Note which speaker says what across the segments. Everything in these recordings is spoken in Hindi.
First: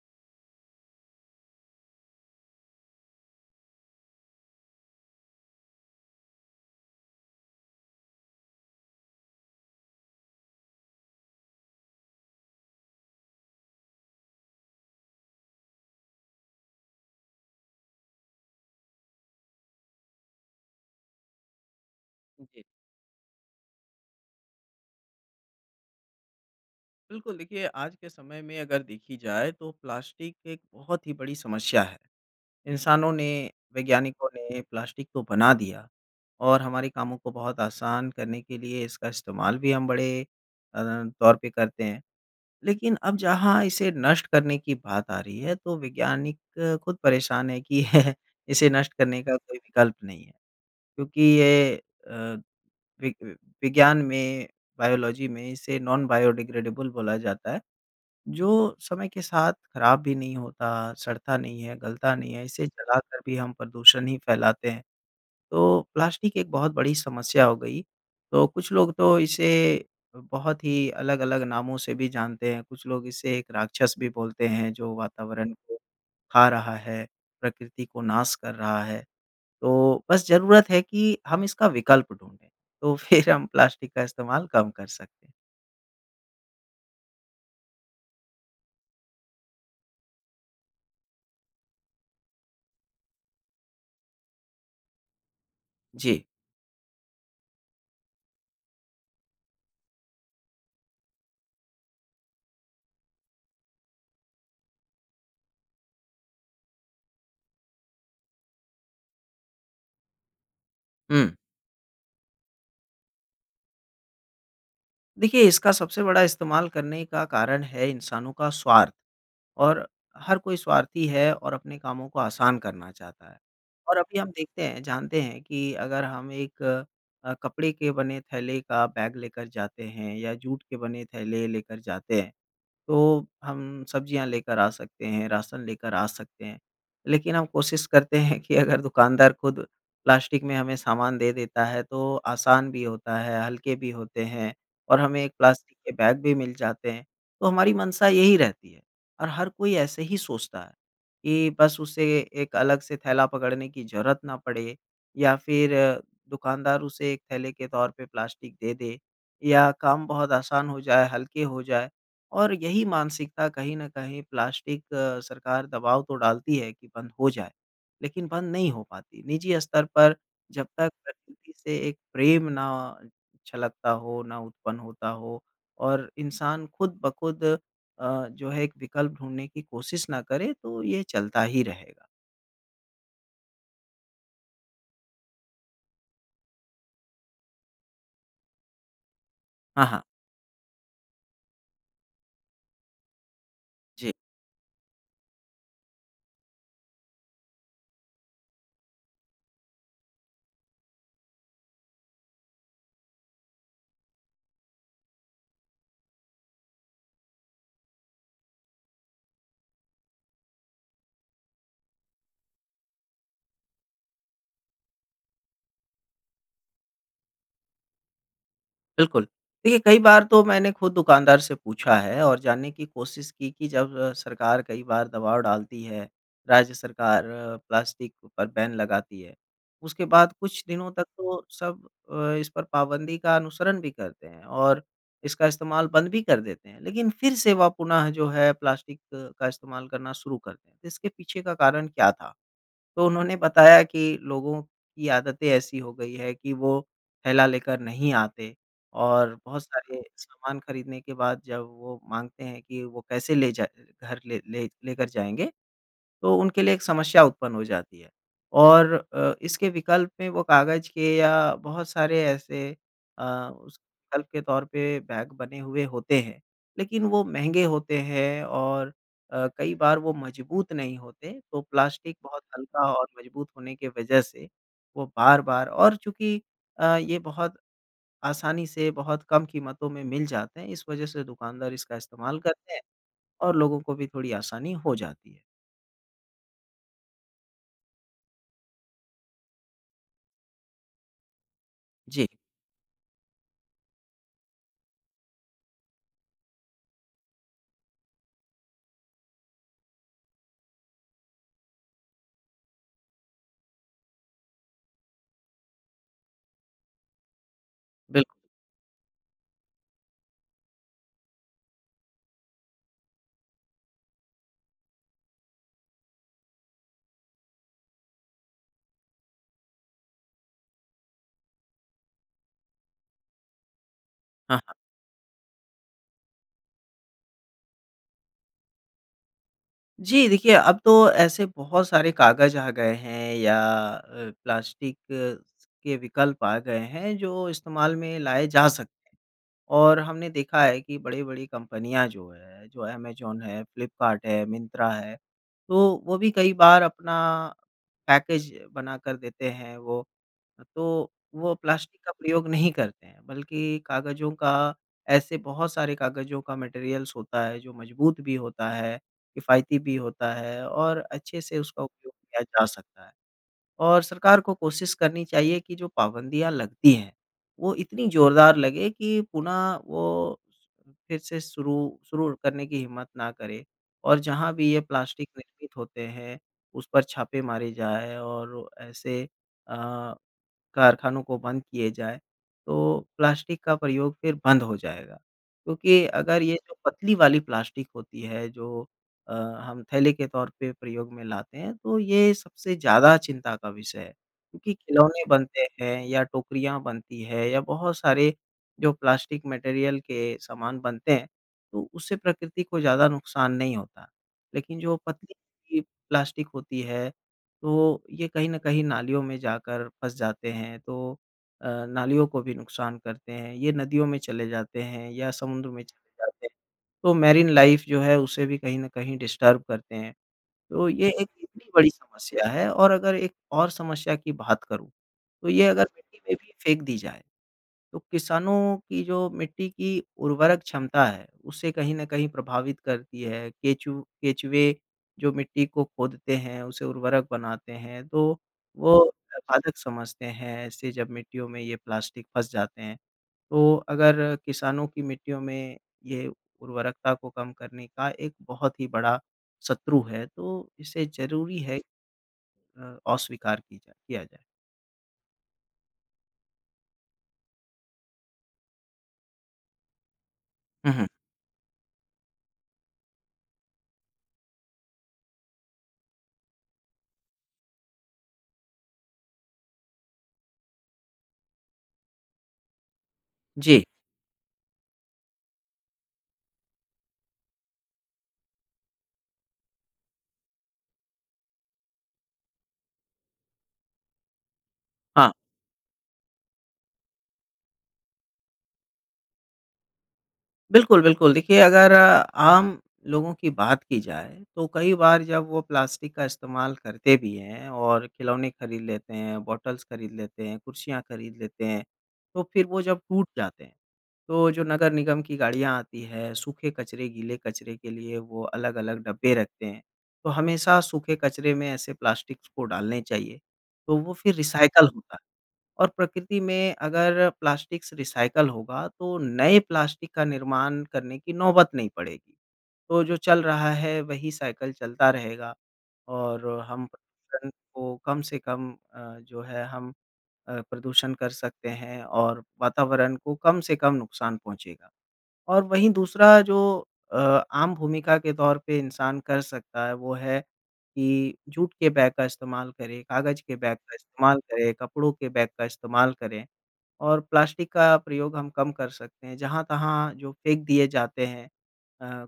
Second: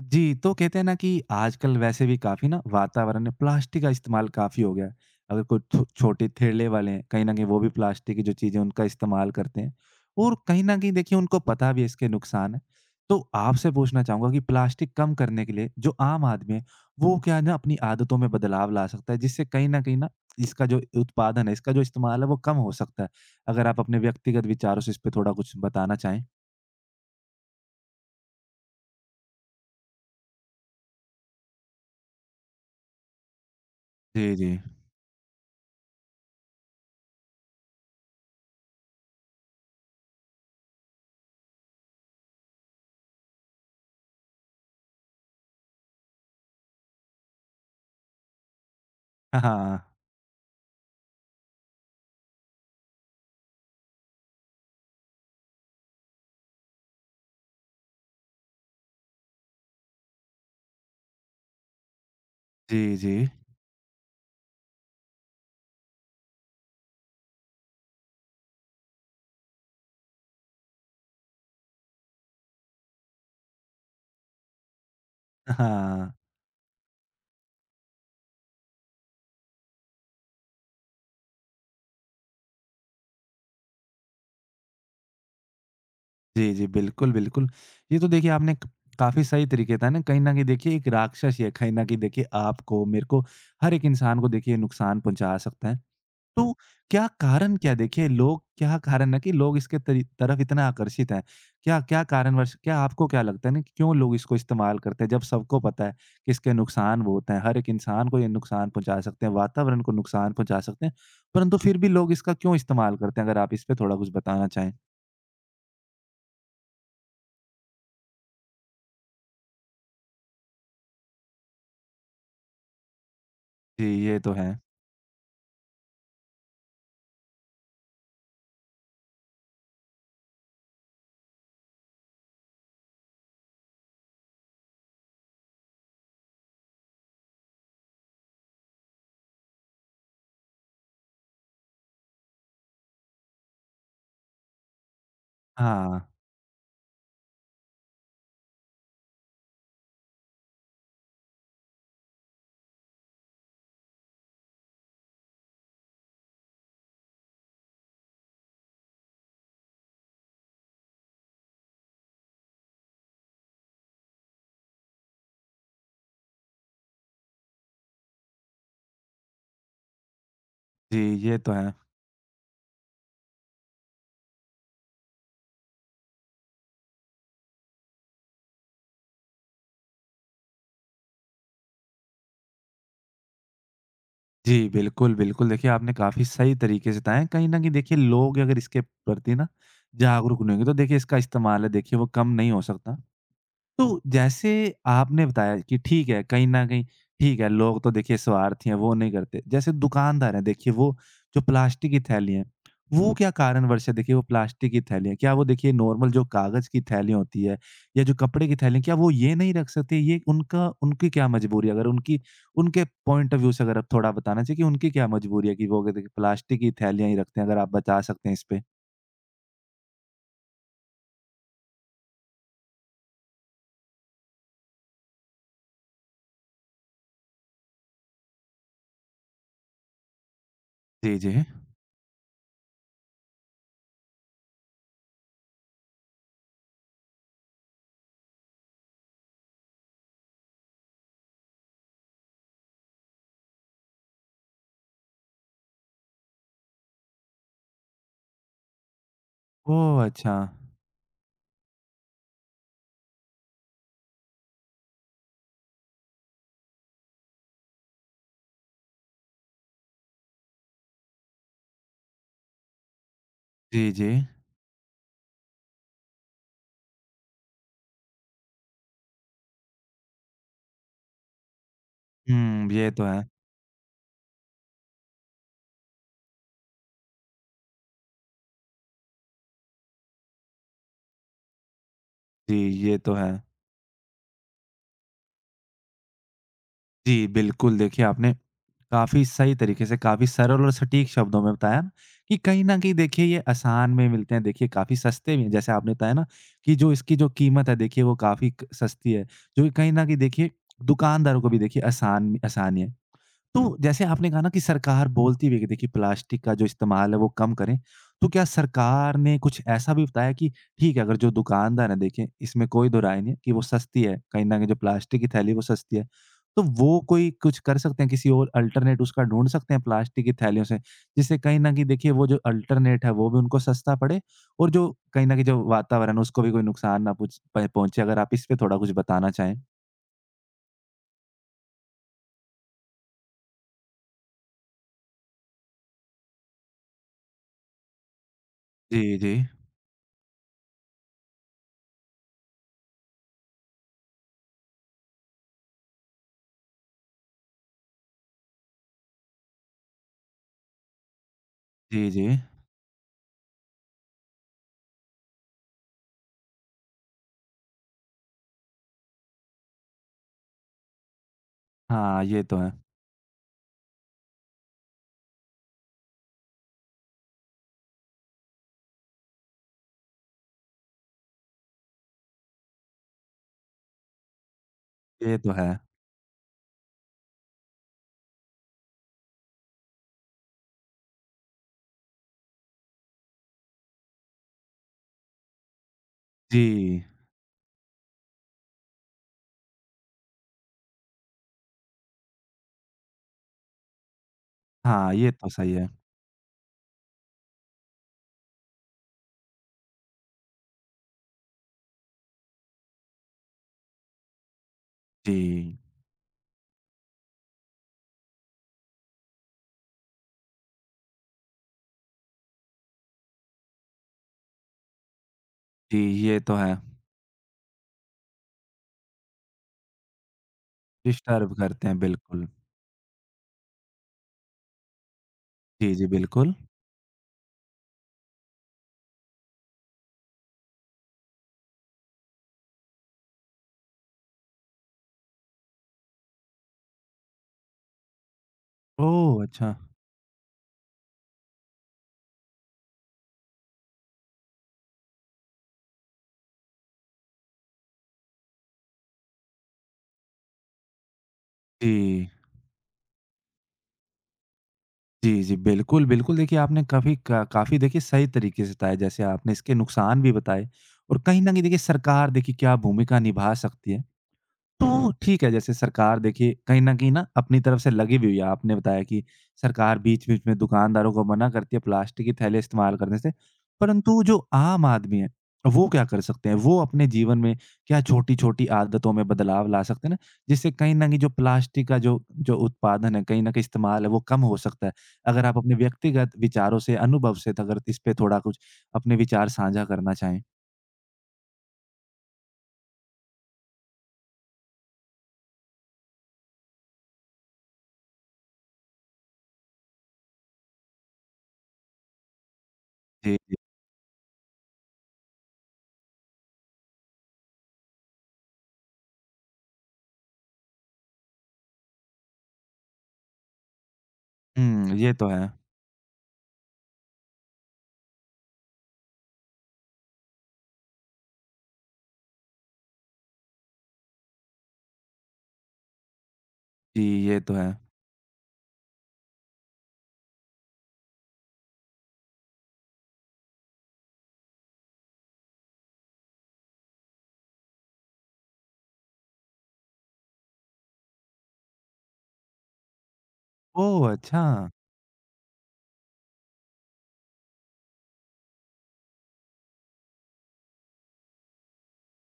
Speaker 1: जी, तो कहते हैं ना कि आजकल वैसे भी काफ़ी ना वातावरण में प्लास्टिक का इस्तेमाल काफ़ी हो गया है। अगर कोई छो छोटे ठेले वाले हैं, कहीं न कहीं वो भी प्लास्टिक की जो चीज़ें उनका इस्तेमाल करते हैं और कहीं न कहीं देखिए उनको पता भी है इसके नुकसान हैं। तो आपसे पूछना चाहूँगा कि प्लास्टिक कम करने के लिए जो आम आदमी है, वो क्या है ना अपनी आदतों में बदलाव ला सकता है जिससे कहीं न कहीं ना इसका जो उत्पादन है, इसका जो इस्तेमाल है वो कम
Speaker 2: जी,
Speaker 1: हो सकता है? अगर आप अपने व्यक्तिगत विचारों से इस पे थोड़ा कुछ बताना चाहें?
Speaker 2: बिल्कुल देखिए आज के समय में अगर देखी जाए तो प्लास्टिक एक बहुत ही बड़ी समस्या है। इंसानों ने, वैज्ञानिकों
Speaker 1: जी, जी।
Speaker 2: ने प्लास्टिक तो बना दिया और हमारे कामों को बहुत आसान करने के लिए इसका इस्तेमाल भी हम बड़े अ, तौर पे करते हैं। लेकिन अब जहाँ इसे नष्ट करने की बात आ रही है तो वैज्ञानिक खुद परेशान है कि इसे नष्ट करने का
Speaker 1: हाँ,
Speaker 2: कोई
Speaker 1: हाँ।
Speaker 2: विकल्प नहीं है। क्योंकि ये अ, वि विज्ञान में, बायोलॉजी में इसे नॉन बायोडिग्रेडेबल बोला जाता है। जो समय के साथ खराब भी नहीं होता, सड़ता नहीं है, गलता नहीं है, इसे
Speaker 1: जी, जी।
Speaker 2: जलाकर भी हम प्रदूषण ही फैलाते हैं। तो प्लास्टिक एक बहुत बड़ी समस्या हो गई। तो कुछ लोग तो इसे बहुत ही अलग-अलग नामों से भी जानते हैं, कुछ लोग इसे एक राक्षस भी बोलते हैं जो वातावरण को
Speaker 1: हाँ।
Speaker 2: खा रहा है, प्रकृति को नाश कर रहा है। तो बस ज़रूरत है कि हम इसका विकल्प ढूँढें, तो फिर हम प्लास्टिक का इस्तेमाल कम कर सकते हैं।
Speaker 1: जी, जी। बिल्कुल, बिल्कुल। ये तो देखिए आपने क काफ़ी सही तरीके था ना कहीं न कहीं देखिए एक राक्षस ही है, कहीं न कहीं देखिए आपको, मेरे को, हर एक इंसान को देखिए नुकसान पहुँचा सकता है।
Speaker 2: जी।
Speaker 1: तो क्या कारण क्या है देखिए लोग क्या कारण है कि लोग इसके तरी तरफ इतना आकर्षित हैं? क्या क्या कारणवश क्या आपको क्या लगता है ना कि क्यों लोग इसको इस्तेमाल करते हैं जब सबको पता है कि इसके नुकसान बहुत हैं, हर एक इंसान को ये नुकसान पहुँचा सकते हैं, वातावरण को नुकसान पहुँचा सकते हैं,
Speaker 2: हुँ।
Speaker 1: परंतु फिर भी लोग इसका क्यों इस्तेमाल करते हैं? अगर आप इस पे थोड़ा कुछ बताना चाहें?
Speaker 2: देखिए, इसका सबसे बड़ा इस्तेमाल करने का कारण है इंसानों का स्वार्थ और हर कोई स्वार्थी है और अपने कामों को आसान करना चाहता है।
Speaker 1: जी,
Speaker 2: और अभी
Speaker 1: ये
Speaker 2: हम
Speaker 1: तो है।
Speaker 2: देखते हैं, जानते हैं कि अगर हम एक कपड़े के बने थैले का बैग लेकर जाते हैं या जूट के बने थैले लेकर जाते हैं, तो हम सब्जियाँ लेकर आ सकते हैं, राशन लेकर आ सकते हैं। लेकिन हम कोशिश करते हैं कि अगर दुकानदार खुद प्लास्टिक में हमें सामान दे देता है, तो आसान भी होता है, हल्के भी होते हैं और हमें एक प्लास्टिक के
Speaker 1: हाँ।
Speaker 2: बैग भी मिल जाते हैं। तो हमारी मंशा यही रहती है और हर कोई ऐसे ही सोचता है कि बस उसे एक अलग से थैला पकड़ने की ज़रूरत ना पड़े या फिर दुकानदार उसे एक थैले के तौर पे प्लास्टिक दे दे या काम बहुत आसान हो जाए, हल्के हो जाए। और यही मानसिकता कहीं न कहीं प्लास्टिक सरकार दबाव तो डालती है कि बंद हो जाए, लेकिन बंद नहीं हो पाती। निजी स्तर पर जब तक
Speaker 1: जी, ये
Speaker 2: प्रकृति
Speaker 1: तो है।
Speaker 2: से एक प्रेम ना छलकता हो, ना उत्पन्न होता हो और इंसान खुद ब खुद जो है एक विकल्प ढूँढने की कोशिश ना करे, तो ये चलता ही रहेगा।
Speaker 1: जी, बिल्कुल, बिल्कुल। देखिए, आपने काफ़ी सही तरीके से बताया। कहीं न कहीं देखिए लोग अगर इसके प्रति ना
Speaker 2: हाँ, हाँ।
Speaker 1: जागरूक नहीं होंगे तो देखिए इसका इस्तेमाल है देखिए वो कम नहीं हो सकता। तो
Speaker 2: जी।
Speaker 1: जैसे आपने बताया कि ठीक है, कहीं न कहीं ठीक है, लोग तो देखिए स्वार्थी हैं, वो नहीं करते। जैसे दुकानदार हैं, देखिए वो जो प्लास्टिक की थैलियाँ हैं, वो क्या कारणवश है देखिए वो प्लास्टिक की थैलियाँ? क्या वो देखिए नॉर्मल जो कागज़ की थैलियाँ होती हैं या जो कपड़े की थैलियाँ, क्या वो ये नहीं रख सकती? ये उनका उनकी क्या मजबूरी है? अगर उनकी उनके पॉइंट ऑफ व्यू से अगर आप थोड़ा बताना चाहिए कि उनकी क्या मजबूरी है कि वो देखिए प्लास्टिक की थैलियाँ ही रखते हैं? अगर आप बता सकते हैं इस पे।
Speaker 2: बिल्कुल। देखिए, कई बार तो मैंने खुद दुकानदार से पूछा है और जानने की कोशिश की कि जब सरकार कई बार दबाव डालती है, राज्य सरकार प्लास्टिक पर बैन लगाती है, उसके बाद कुछ दिनों तक
Speaker 1: जी, जी।
Speaker 2: तो सब इस पर पाबंदी का अनुसरण भी करते हैं और इसका इस्तेमाल बंद भी कर देते हैं। लेकिन फिर से वह पुनः जो है प्लास्टिक का इस्तेमाल करना शुरू करते हैं। तो इसके पीछे का कारण क्या था? तो उन्होंने बताया कि लोगों की आदतें ऐसी हो गई है कि वो थैला लेकर नहीं आते और बहुत सारे
Speaker 1: ओह! अच्छा।
Speaker 2: सामान खरीदने के बाद जब वो माँगते हैं कि वो कैसे ले जाए घर ले ले लेकर जाएँगे तो उनके लिए एक समस्या उत्पन्न हो जाती है। और इसके विकल्प में वो कागज़ के या बहुत सारे ऐसे अ, उस
Speaker 1: जी, जी।
Speaker 2: विकल्प के तौर पे बैग बने हुए होते हैं। लेकिन वो महँगे होते हैं और कई बार वो मजबूत नहीं होते, तो प्लास्टिक बहुत
Speaker 1: हुँ, ये
Speaker 2: हल्का
Speaker 1: तो
Speaker 2: और
Speaker 1: है।
Speaker 2: मजबूत होने के वजह से वो बार-बार और चूँकि ये बहुत आसानी से बहुत कम कीमतों में मिल जाते हैं, इस वजह से दुकानदार इसका इस्तेमाल
Speaker 1: जी,
Speaker 2: करते हैं
Speaker 1: ये तो है।
Speaker 2: और लोगों को भी थोड़ी आसानी हो जाती है।
Speaker 1: जी, बिल्कुल देखिए आपने काफ़ी सही तरीके से, काफ़ी सरल और सटीक शब्दों में बताया ना
Speaker 2: जी,
Speaker 1: कि कहीं न कहीं देखिए ये आसान में मिलते हैं, देखिए काफ़ी सस्ते भी हैं। जैसे आपने बताया ना कि जो इसकी जो कीमत है देखिए वो काफ़ी क सस्ती है, जो कि कहीं न कहीं देखिए दुकानदारों को भी देखिए आसानी है। तो जैसे आपने कहा ना कि सरकार बोलती भी है कि देखिए प्लास्टिक का जो इस्तेमाल है वो कम करें। तो
Speaker 2: बिल्कुल।
Speaker 1: क्या सरकार ने कुछ ऐसा भी बताया कि ठीक है अगर जो दुकानदार है देखिए इसमें कोई दो राय नहीं है कि वो सस्ती है, कहीं न कहीं जो प्लास्टिक की थैली है वो सस्ती है। तो वो कोई कुछ कर सकते हैं किसी और अल्टरनेट उसका ढूँढ सकते हैं प्लास्टिक की थैलियों से, जिससे कहीं न कहीं देखिए वो जो अल्टरनेट है वो भी उनको सस्ता पड़े और जो कहीं न कहीं जो वातावरण है उसको भी कोई नुकसान ना पुच प पहुँचे अगर आप इस पे थोड़ा कुछ बताना चाहें?
Speaker 2: जी, देखिए अब तो ऐसे बहुत सारे कागज़ आ गए हैं या अ, प्लास्टिक के विकल्प आ गए हैं जो इस्तेमाल में लाए जा सकते हैं।
Speaker 1: जी, जी।
Speaker 2: और हमने देखा है कि बड़ी-बड़ी कंपनियाँ जो है, जो अमेज़न है, फ्लिपकार्ट है, मिंत्रा है, तो वो भी कई बार अपना पैकेज बनाकर देते हैं वो। तो वो प्लास्टिक
Speaker 1: जी,
Speaker 2: का
Speaker 1: जी।
Speaker 2: प्रयोग नहीं करते हैं, बल्कि कागज़ों का ऐसे बहुत सारे कागज़ों का मटेरियल्स होता है जो मज़बूत भी होता है, किफ़ायती भी होता है और अच्छे से उसका उपयोग
Speaker 1: हाँ,
Speaker 2: किया
Speaker 1: ये तो
Speaker 2: जा
Speaker 1: है।
Speaker 2: सकता है। और सरकार को कोशिश करनी चाहिए कि जो पाबंदियाँ लगती हैं, वो इतनी ज़ोरदार लगे कि पुनः वो फिर से शुरू शुरू करने की हिम्मत ना करे और जहाँ भी ये प्लास्टिक
Speaker 1: ये तो है।
Speaker 2: निर्मित होते हैं, उस पर छापे मारे जाएँ और ऐसे अ कारखानों को बंद किए जाए, तो प्लास्टिक का प्रयोग फिर बंद हो जाएगा। क्योंकि अगर ये जो
Speaker 1: जी।
Speaker 2: पतली वाली प्लास्टिक होती है जो अ, हम थैले के तौर पे प्रयोग में लाते हैं, तो ये सबसे ज़्यादा चिंता का विषय है। क्योंकि
Speaker 1: हाँ,
Speaker 2: खिलौने
Speaker 1: ये तो
Speaker 2: बनते
Speaker 1: सही है।
Speaker 2: हैं या टोकरियाँ बनती है या बहुत सारे जो प्लास्टिक मटेरियल के सामान बनते हैं, तो उससे प्रकृति को ज़्यादा नुकसान नहीं होता। लेकिन जो पतली
Speaker 1: जी,
Speaker 2: की प्लास्टिक होती है तो ये कहीं न कहीं नालियों में जाकर फँस जाते हैं, तो नालियों को भी नुकसान करते हैं। ये नदियों में चले जाते हैं या समुद्र में
Speaker 1: जी,
Speaker 2: चले
Speaker 1: ये
Speaker 2: जाते हैं,
Speaker 1: तो है।
Speaker 2: तो मैरीन लाइफ़ जो है उसे भी कहीं न कहीं डिस्टर्ब करते हैं। तो ये एक
Speaker 1: डिस्टर्ब
Speaker 2: इतनी
Speaker 1: करते
Speaker 2: बड़ी
Speaker 1: हैं, बिल्कुल।
Speaker 2: समस्या है और अगर एक और समस्या की बात करूँ, तो ये अगर
Speaker 1: जी, जी,
Speaker 2: मिट्टी में भी
Speaker 1: बिल्कुल।
Speaker 2: फेंक दी जाए तो किसानों की जो मिट्टी की उर्वरक क्षमता है, उसे कहीं न कहीं प्रभावित करती है। केचुँ केचुए जो मिट्टी को खोदते हैं, उसे उर्वरक बनाते हैं, तो वो
Speaker 1: ओह! अच्छा।
Speaker 2: बाधक समझते हैं। ऐसे जब मिट्टियों में ये प्लास्टिक फँस जाते हैं, तो अगर किसानों की मिट्टियों में ये उर्वरकता को कम करने का एक बहुत ही बड़ा शत्रु है, तो इसे ज़रूरी है
Speaker 1: जी।
Speaker 2: अस्वीकार की जाए किया जाए।
Speaker 1: जी, जी, बिल्कुल, बिल्कुल। देखिए, आपने काफ़ी देखिए सही तरीके से बताया, जैसे आपने इसके नुकसान भी बताए
Speaker 2: हुँ, हुँ।
Speaker 1: और कहीं न कहीं देखिए सरकार देखिए क्या भूमिका निभा सकती है। तो ठीक है, जैसे सरकार देखिए कहीं न कहीं ना अपनी तरफ से लगी भी हुई है। आपने बताया कि सरकार बीच-बीच में दुकानदारों को मना करती है प्लास्टिक के थैले इस्तेमाल करने से।
Speaker 2: जी,
Speaker 1: परंतु जो आम आदमी है, वो क्या कर सकते हैं? वो अपने जीवन में क्या छोटी-छोटी आदतों में बदलाव ला सकते हैं ना, जिससे कहीं न कहीं जो प्लास्टिक का जो जो उत्पादन है, कहीं न कहीं इस्तेमाल है, वो कम हो सकता है?
Speaker 2: हाँ।
Speaker 1: अगर आप अपने व्यक्तिगत विचारों से, अनुभव से अगर इस पे थोड़ा कुछ अपने विचार साझा करना चाहें?
Speaker 2: बिल्कुल, बिल्कुल। देखिए अगर आम लोगों की बात की जाए तो कई बार जब वो प्लास्टिक का इस्तेमाल करते भी हैं और खिलौने खरीद लेते हैं, बॉटल्स खरीद लेते हैं, कुर्सियाँ खरीद लेते हैं, तो फिर वो जब टूट
Speaker 1: जी, जी।
Speaker 2: जाते हैं, तो जो नगर निगम की गाड़ियाँ आती हैं, सूखे कचरे, गीले कचरे के लिए वो अलग-अलग डब्बे रखते हैं। तो हमेशा सूखे कचरे में ऐसे प्लास्टिक्स को डालने चाहिए, तो वो फिर रिसाइकल
Speaker 1: हुँ, ये
Speaker 2: होता है।
Speaker 1: तो है।
Speaker 2: और प्रकृति में अगर प्लास्टिक्स रिसाइकल होगा तो नए प्लास्टिक का निर्माण करने की नौबत नहीं पड़ेगी। तो जो चल रहा है वही साइकिल चलता रहेगा और हम
Speaker 1: जी, ये
Speaker 2: प्रदूषण
Speaker 1: तो है।
Speaker 2: को कम से कम अ, जो है हम प्रदूषण कर सकते हैं और वातावरण को कम से कम नुकसान पहुँचेगा। और वहीं दूसरा जो अ, आम भूमिका के तौर पे इंसान कर सकता है वो है कि जूट के बैग का इस्तेमाल करें, कागज़ के बैग का
Speaker 1: ओह!
Speaker 2: इस्तेमाल
Speaker 1: अच्छा।
Speaker 2: करें, कपड़ों के बैग का इस्तेमाल करें। और प्लास्टिक का प्रयोग हम कम कर सकते हैं। जहाँ-तहाँ जो फेंक दिए जाते हैं अ,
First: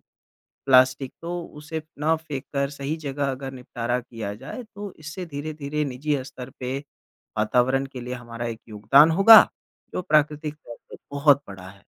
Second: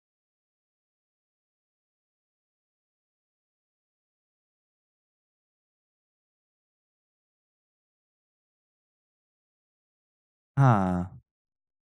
Speaker 2: प्लास्टिक तो उसे ना फेंक कर सही जगह अगर निपटारा किया जाए तो इससे धीरे-धीरे निजी स्तर पे वातावरण के लिए हमारा एक योगदान होगा, जो प्राकृतिक तौर पे
Speaker 1: हाँ।
Speaker 2: बहुत बड़ा है।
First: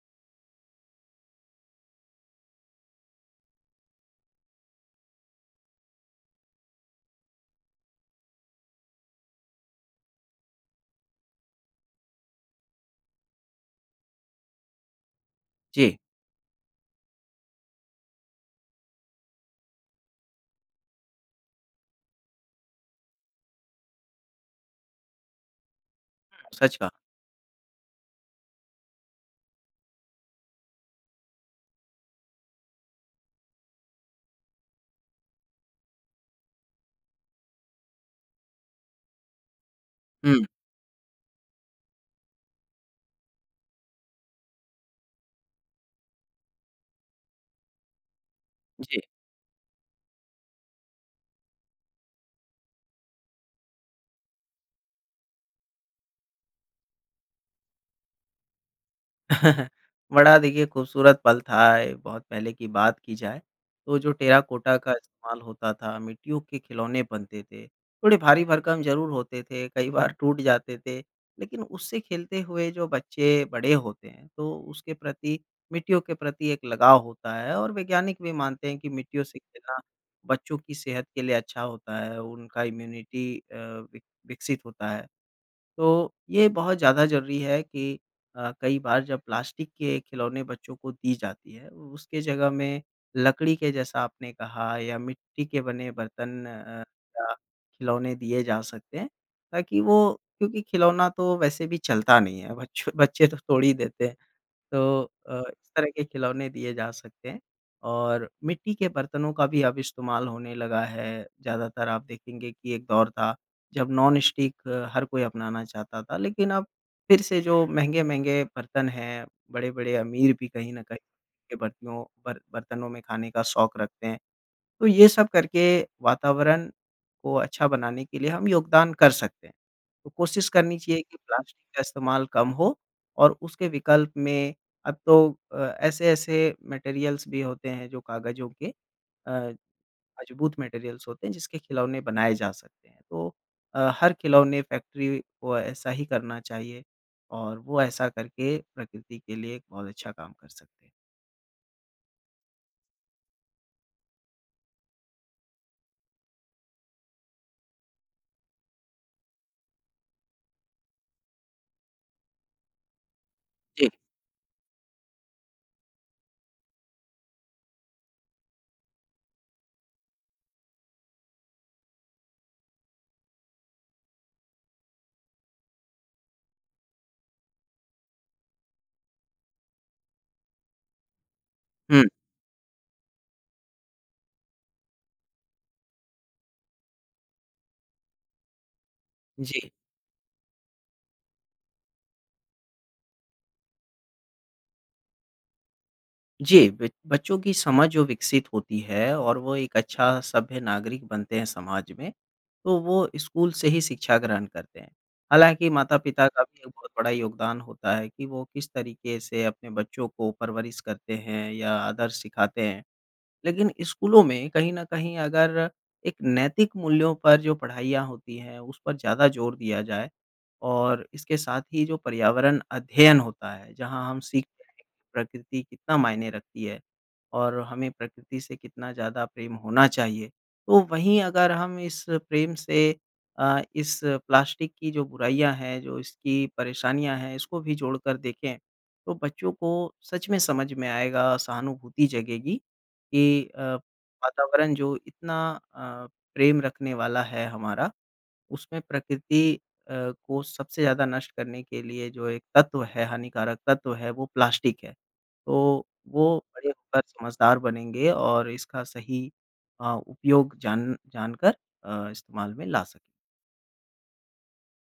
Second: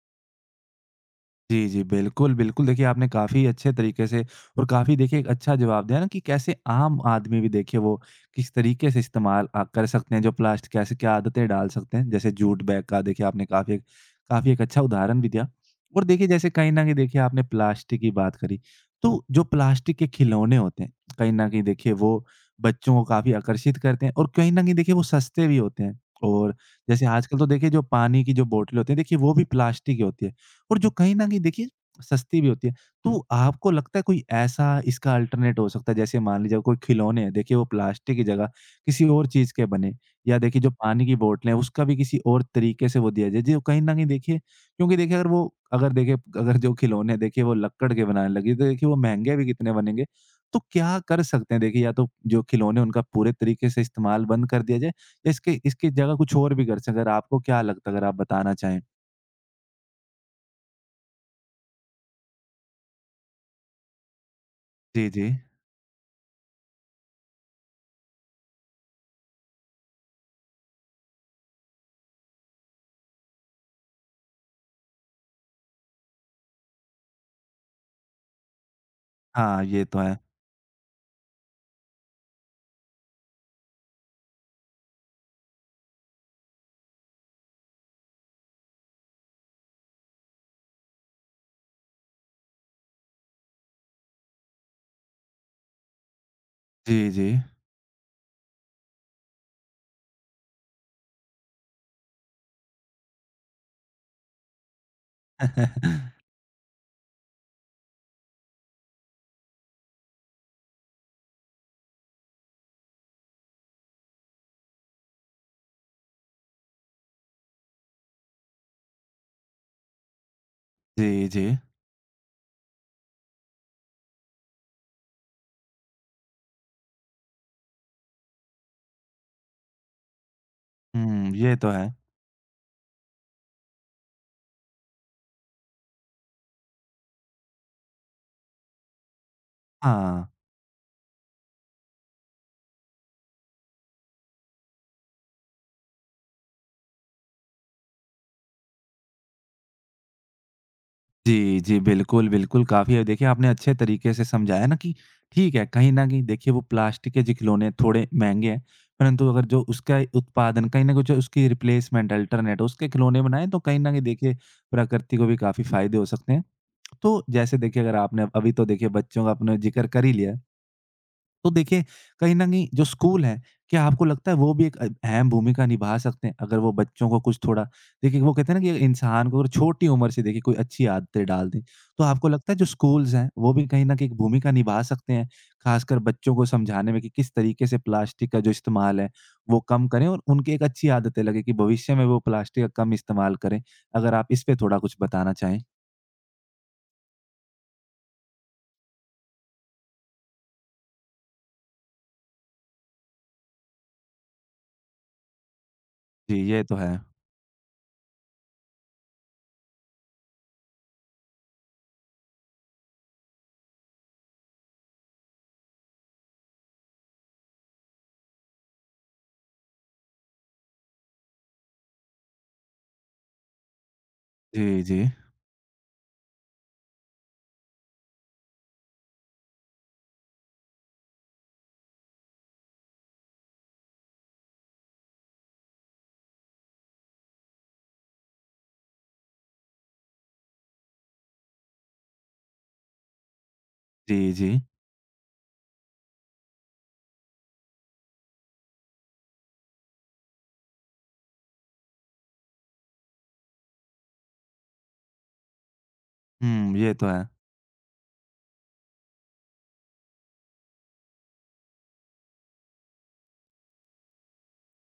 Speaker 1: जी, जी। बिल्कुल, बिल्कुल। देखिए, आपने काफ़ी अच्छे तरीके से और काफ़ी देखिए एक अच्छा जवाब दिया ना कि कैसे आम आदमी भी देखिए वो किस तरीके से इस्तेमाल कर सकते हैं, जो प्लास्टिक कैसे क्या आदतें डाल सकते हैं। जैसे जूट बैग का देखिए आपने काफ़ी एक अच्छा उदाहरण भी दिया।
Speaker 2: जी,
Speaker 1: और देखिए जैसे कहीं न कहीं देखिए आपने प्लास्टिक की बात करी। तो जो प्लास्टिक के खिलौने होते हैं, कहीं न कहीं देखिए वो बच्चों को काफ़ी आकर्षित करते हैं और कहीं न कहीं देखिए वो सस्ते भी होते हैं। और
Speaker 2: सच कहा।
Speaker 1: जैसे आजकल तो देखिए जो पानी की जो बॉटल होती है देखिए वो भी प्लास्टिक की होती है। और जो कहीं न कहीं देखिए सस्ती भी होती है। तो आपको लगता है कोई ऐसा इसका अल्टरनेट हो सकता है जैसे मान लीजिए कोई खिलौने हैं देखिए वो प्लास्टिक की जगह किसी और चीज़ के बने या
Speaker 2: हुँ,
Speaker 1: देखिए जो पानी की बोतलें हैं उसका भी किसी और तरीके से वो दिया जाए। जो कहीं न कहीं देखिए क्योंकि देखिए अगर देखिए अगर जो खिलौने हैं देखिए वो लक्कड़ के बनाने लगे तो देखिए वो
Speaker 2: जी।
Speaker 1: महँगे भी कितने बनेंगे। तो क्या कर सकते हैं देखिए या तो जो खिलौने हैं उनका पूरे तरीके से इस्तेमाल बंद कर दिया जाए या इसके इसकी जगह कुछ और भी कर सकें? अगर आपको क्या लगता है अगर आप बताना चाहें?
Speaker 2: बड़ा देखिए खूबसूरत पल था ये, बहुत पहले की बात की जाए, तो जो टेराकोटा का
Speaker 1: जी, जी।
Speaker 2: इस्तेमाल होता था, मिट्टियों के खिलौने बनते थे, थोड़े भारी-भरकम ज़रूर होते थे, कई बार टूट जाते थे, लेकिन उससे खेलते हुए जो बच्चे बड़े होते हैं, तो उसके प्रति मिट्टियों के प्रति एक लगाव होता है और वैज्ञानिक भी मानते हैं कि मिट्टियों से
Speaker 1: हाँ,
Speaker 2: खेलना
Speaker 1: ये तो है।
Speaker 2: बच्चों की सेहत के लिए अच्छा होता है, उनका इम्यूनिटी विकसित होता है। तो ये बहुत ज़्यादा ज़रूरी है कि कई बार जब प्लास्टिक के खिलौने बच्चों को दी जाती है, उसके जगह में लकड़ी के जैसा आपने कहा या मिट्टी के बने बर्तन
Speaker 1: जी, जी।
Speaker 2: या खिलौने दिए जा सकते हैं, ताकि वो क्योंकि खिलौना तो वैसे भी चलता नहीं है, बच्चों बच्चे तो तोड़ ही देते हैं। तो इस तरह के खिलौने दिए जा सकते हैं और मिट्टी के बर्तनों का भी अब इस्तेमाल होने लगा है। ज़्यादातर आप देखेंगे कि एक दौर था जब नॉन स्टिक हर कोई अपनाना चाहता था, लेकिन अब फिर से जो महँगे-महँगे बर्तन हैं, बड़े-बड़े अमीर भी कहीं न कहीं
Speaker 1: जी, जी।
Speaker 2: के बर्तियों बर बर्तनों में खाने का शौक रखते हैं। तो ये सब करके वातावरण को अच्छा बनाने के लिए हम योगदान कर सकते हैं। तो कोशिश करनी चाहिए कि
Speaker 1: हुँ, ये
Speaker 2: प्लास्टिक
Speaker 1: तो
Speaker 2: का
Speaker 1: है।
Speaker 2: इस्तेमाल कम हो और उसके विकल्प में अब तो ऐसे-ऐसे मटेरियल्स भी होते हैं जो कागज़ों के अ,
Speaker 1: हाँ।
Speaker 2: मजबूत मटेरियल्स होते हैं जिसके खिलौने बनाए जा सकते हैं। तो हर खिलौने फैक्ट्री को ऐसा ही करना चाहिए और वो ऐसा करके प्रकृति के लिए एक बहुत अच्छा काम कर सकते हैं।
Speaker 1: जी, जी, बिल्कुल, बिल्कुल, काफ़ी है देखिए आपने अच्छे तरीके से समझाया ना कि ठीक है, कहीं न कहीं देखिए वो प्लास्टिक के जो खिलौने थोड़े महँगे हैं, परंतु अगर जो उसका उत्पादन कहीं न कहीं जो उसकी रिप्लेसमेंट अल्टरनेट उसके खिलौने बनाएँ तो कहीं
Speaker 2: जी।
Speaker 1: न कहीं देखिए प्रकृति को भी काफ़ी फ़ायदे हो सकते हैं। तो जैसे देखिए अगर आपने अभी तो देखिए बच्चों का आपने ज़िक्र कर ही लिया है। तो देखिए, कहीं न कहीं जो स्कूल हैं, क्या आपको लगता है वो भी एक अहम भूमिका निभा सकते हैं अगर वो बच्चों को कुछ थोड़ा देखिए वो कहते हैं ना कि इंसान को अगर छोटी उम्र से देखिए कोई अच्छी आदतें डाल दें,
Speaker 2: हुँ,
Speaker 1: तो आपको लगता है जो स्कूल्स हैं, वो भी कहीं न कहीं एक भूमिका निभा सकते हैं, ख़ासकर बच्चों को समझाने में कि किस तरीके से प्लास्टिक का जो इस्तेमाल है, वो
Speaker 2: जी।
Speaker 1: कम करें और उनकी एक अच्छी आदतें लगें कि भविष्य में वो प्लास्टिक का कम इस्तेमाल करें? अगर आप इस पे थोड़ा कुछ बताना चाहें?
Speaker 2: जी, ब बच्चों की समझ जो विकसित होती है और वो एक अच्छा सभ्य नागरिक बनते हैं समाज में, तो वो स्कूल से ही शिक्षा ग्रहण करते हैं। हालाँकि माता-पिता
Speaker 1: जी,
Speaker 2: का भी
Speaker 1: ये
Speaker 2: एक
Speaker 1: तो
Speaker 2: बहुत
Speaker 1: है।
Speaker 2: बड़ा योगदान होता है कि वो किस तरीके से अपने बच्चों को परवरिश करते हैं या आदर्श सिखाते हैं। लेकिन स्कूलों में कहीं न कहीं अगर एक नैतिक मूल्यों पर जो पढ़ाइयाँ होती हैं, उस पर ज़्यादा जोर दिया जाए और इसके साथ ही जो पर्यावरण अध्ययन होता है, जहाँ हम सीखते हैं
Speaker 1: जी,
Speaker 2: कि
Speaker 1: जी।
Speaker 2: प्रकृति कितना मायने रखती है और हमें प्रकृति से कितना ज़्यादा प्रेम होना चाहिए। तो वहीं अगर हम इस प्रेम से इस प्लास्टिक की जो बुराइयाँ हैं, जो इसकी परेशानियाँ हैं, इसको भी जोड़कर देखें, तो बच्चों को सच में समझ में आएगा, सहानुभूति जगेगी कि
Speaker 1: जी, जी।
Speaker 2: वातावरण जो इतना अ, प्रेम रखने वाला है हमारा, उसमें प्रकृति अ, को सबसे ज़्यादा नष्ट करने के लिए जो एक तत्व है, हानिकारक तत्व है, वो प्लास्टिक है। तो वो बड़े
Speaker 1: हुँ, ये
Speaker 2: होकर
Speaker 1: तो है।
Speaker 2: समझदार बनेंगे और इसका सही उपयोग जानकर इस्तेमाल में ला सकें।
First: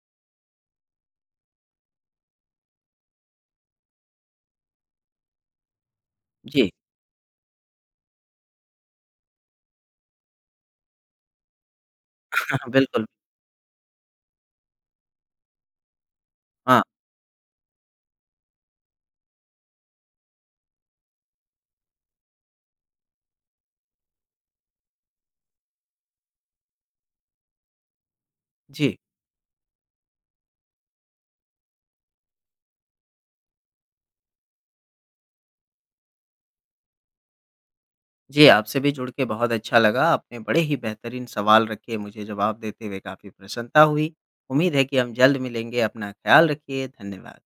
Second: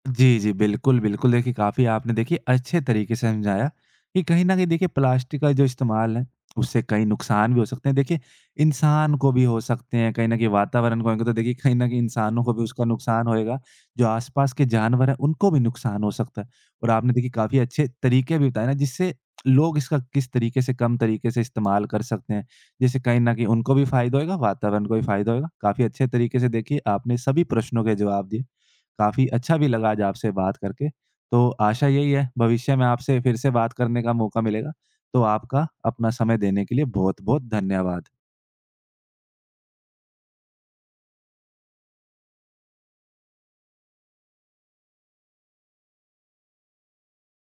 Speaker 1: जी, जी। बिल्कुल, बिल्कुल। देखिए, काफ़ी आपने देखिए अच्छे तरीके से समझाया कि कहीं न कहीं देखिए प्लास्टिक का जो इस्तेमाल है,
Speaker 2: जी,
Speaker 1: उससे कई नुकसान भी हो सकते हैं। देखिए, इंसान को भी हो सकते हैं, कहीं न कहीं वातावरण को होंगे तो देखिए कहीं न कहीं इंसानों को भी उसका
Speaker 2: बिल्कुल।
Speaker 1: नुकसान होएगा, जो आस-पास के जानवर हैं उनको भी नुकसान हो सकता है।
Speaker 2: हाँ,
Speaker 1: और आपने देखिए काफ़ी अच्छे तरीके भी बताए ना जिससे लोग इसका किस तरीके से कम तरीके से इस्तेमाल कर सकते हैं। जैसे कहीं न कहीं उनको भी फ़ायदा होएगा, वातावरण को भी फ़ायदा होएगा। काफ़ी अच्छे तरीके से देखिए आपने सभी प्रश्नों के जवाब दिए।
Speaker 2: जी।
Speaker 1: काफ़ी अच्छा भी लगा आज आपसे बात करके। तो आशा यही है भविष्य में आपसे फिर से बात करने का मौका मिलेगा। तो आपका अपना समय देने के लिए बहुत-बहुत धन्यवाद।
Speaker 2: जी, आपसे भी जुड़ के बहुत अच्छा लगा। आपने बड़े ही बेहतरीन सवाल रखे, मुझे जवाब देते हुए काफ़ी प्रसन्नता हुई। उम्मीद है कि हम जल्द मिलेंगे। अपना ख़्याल रखिए। धन्यवाद।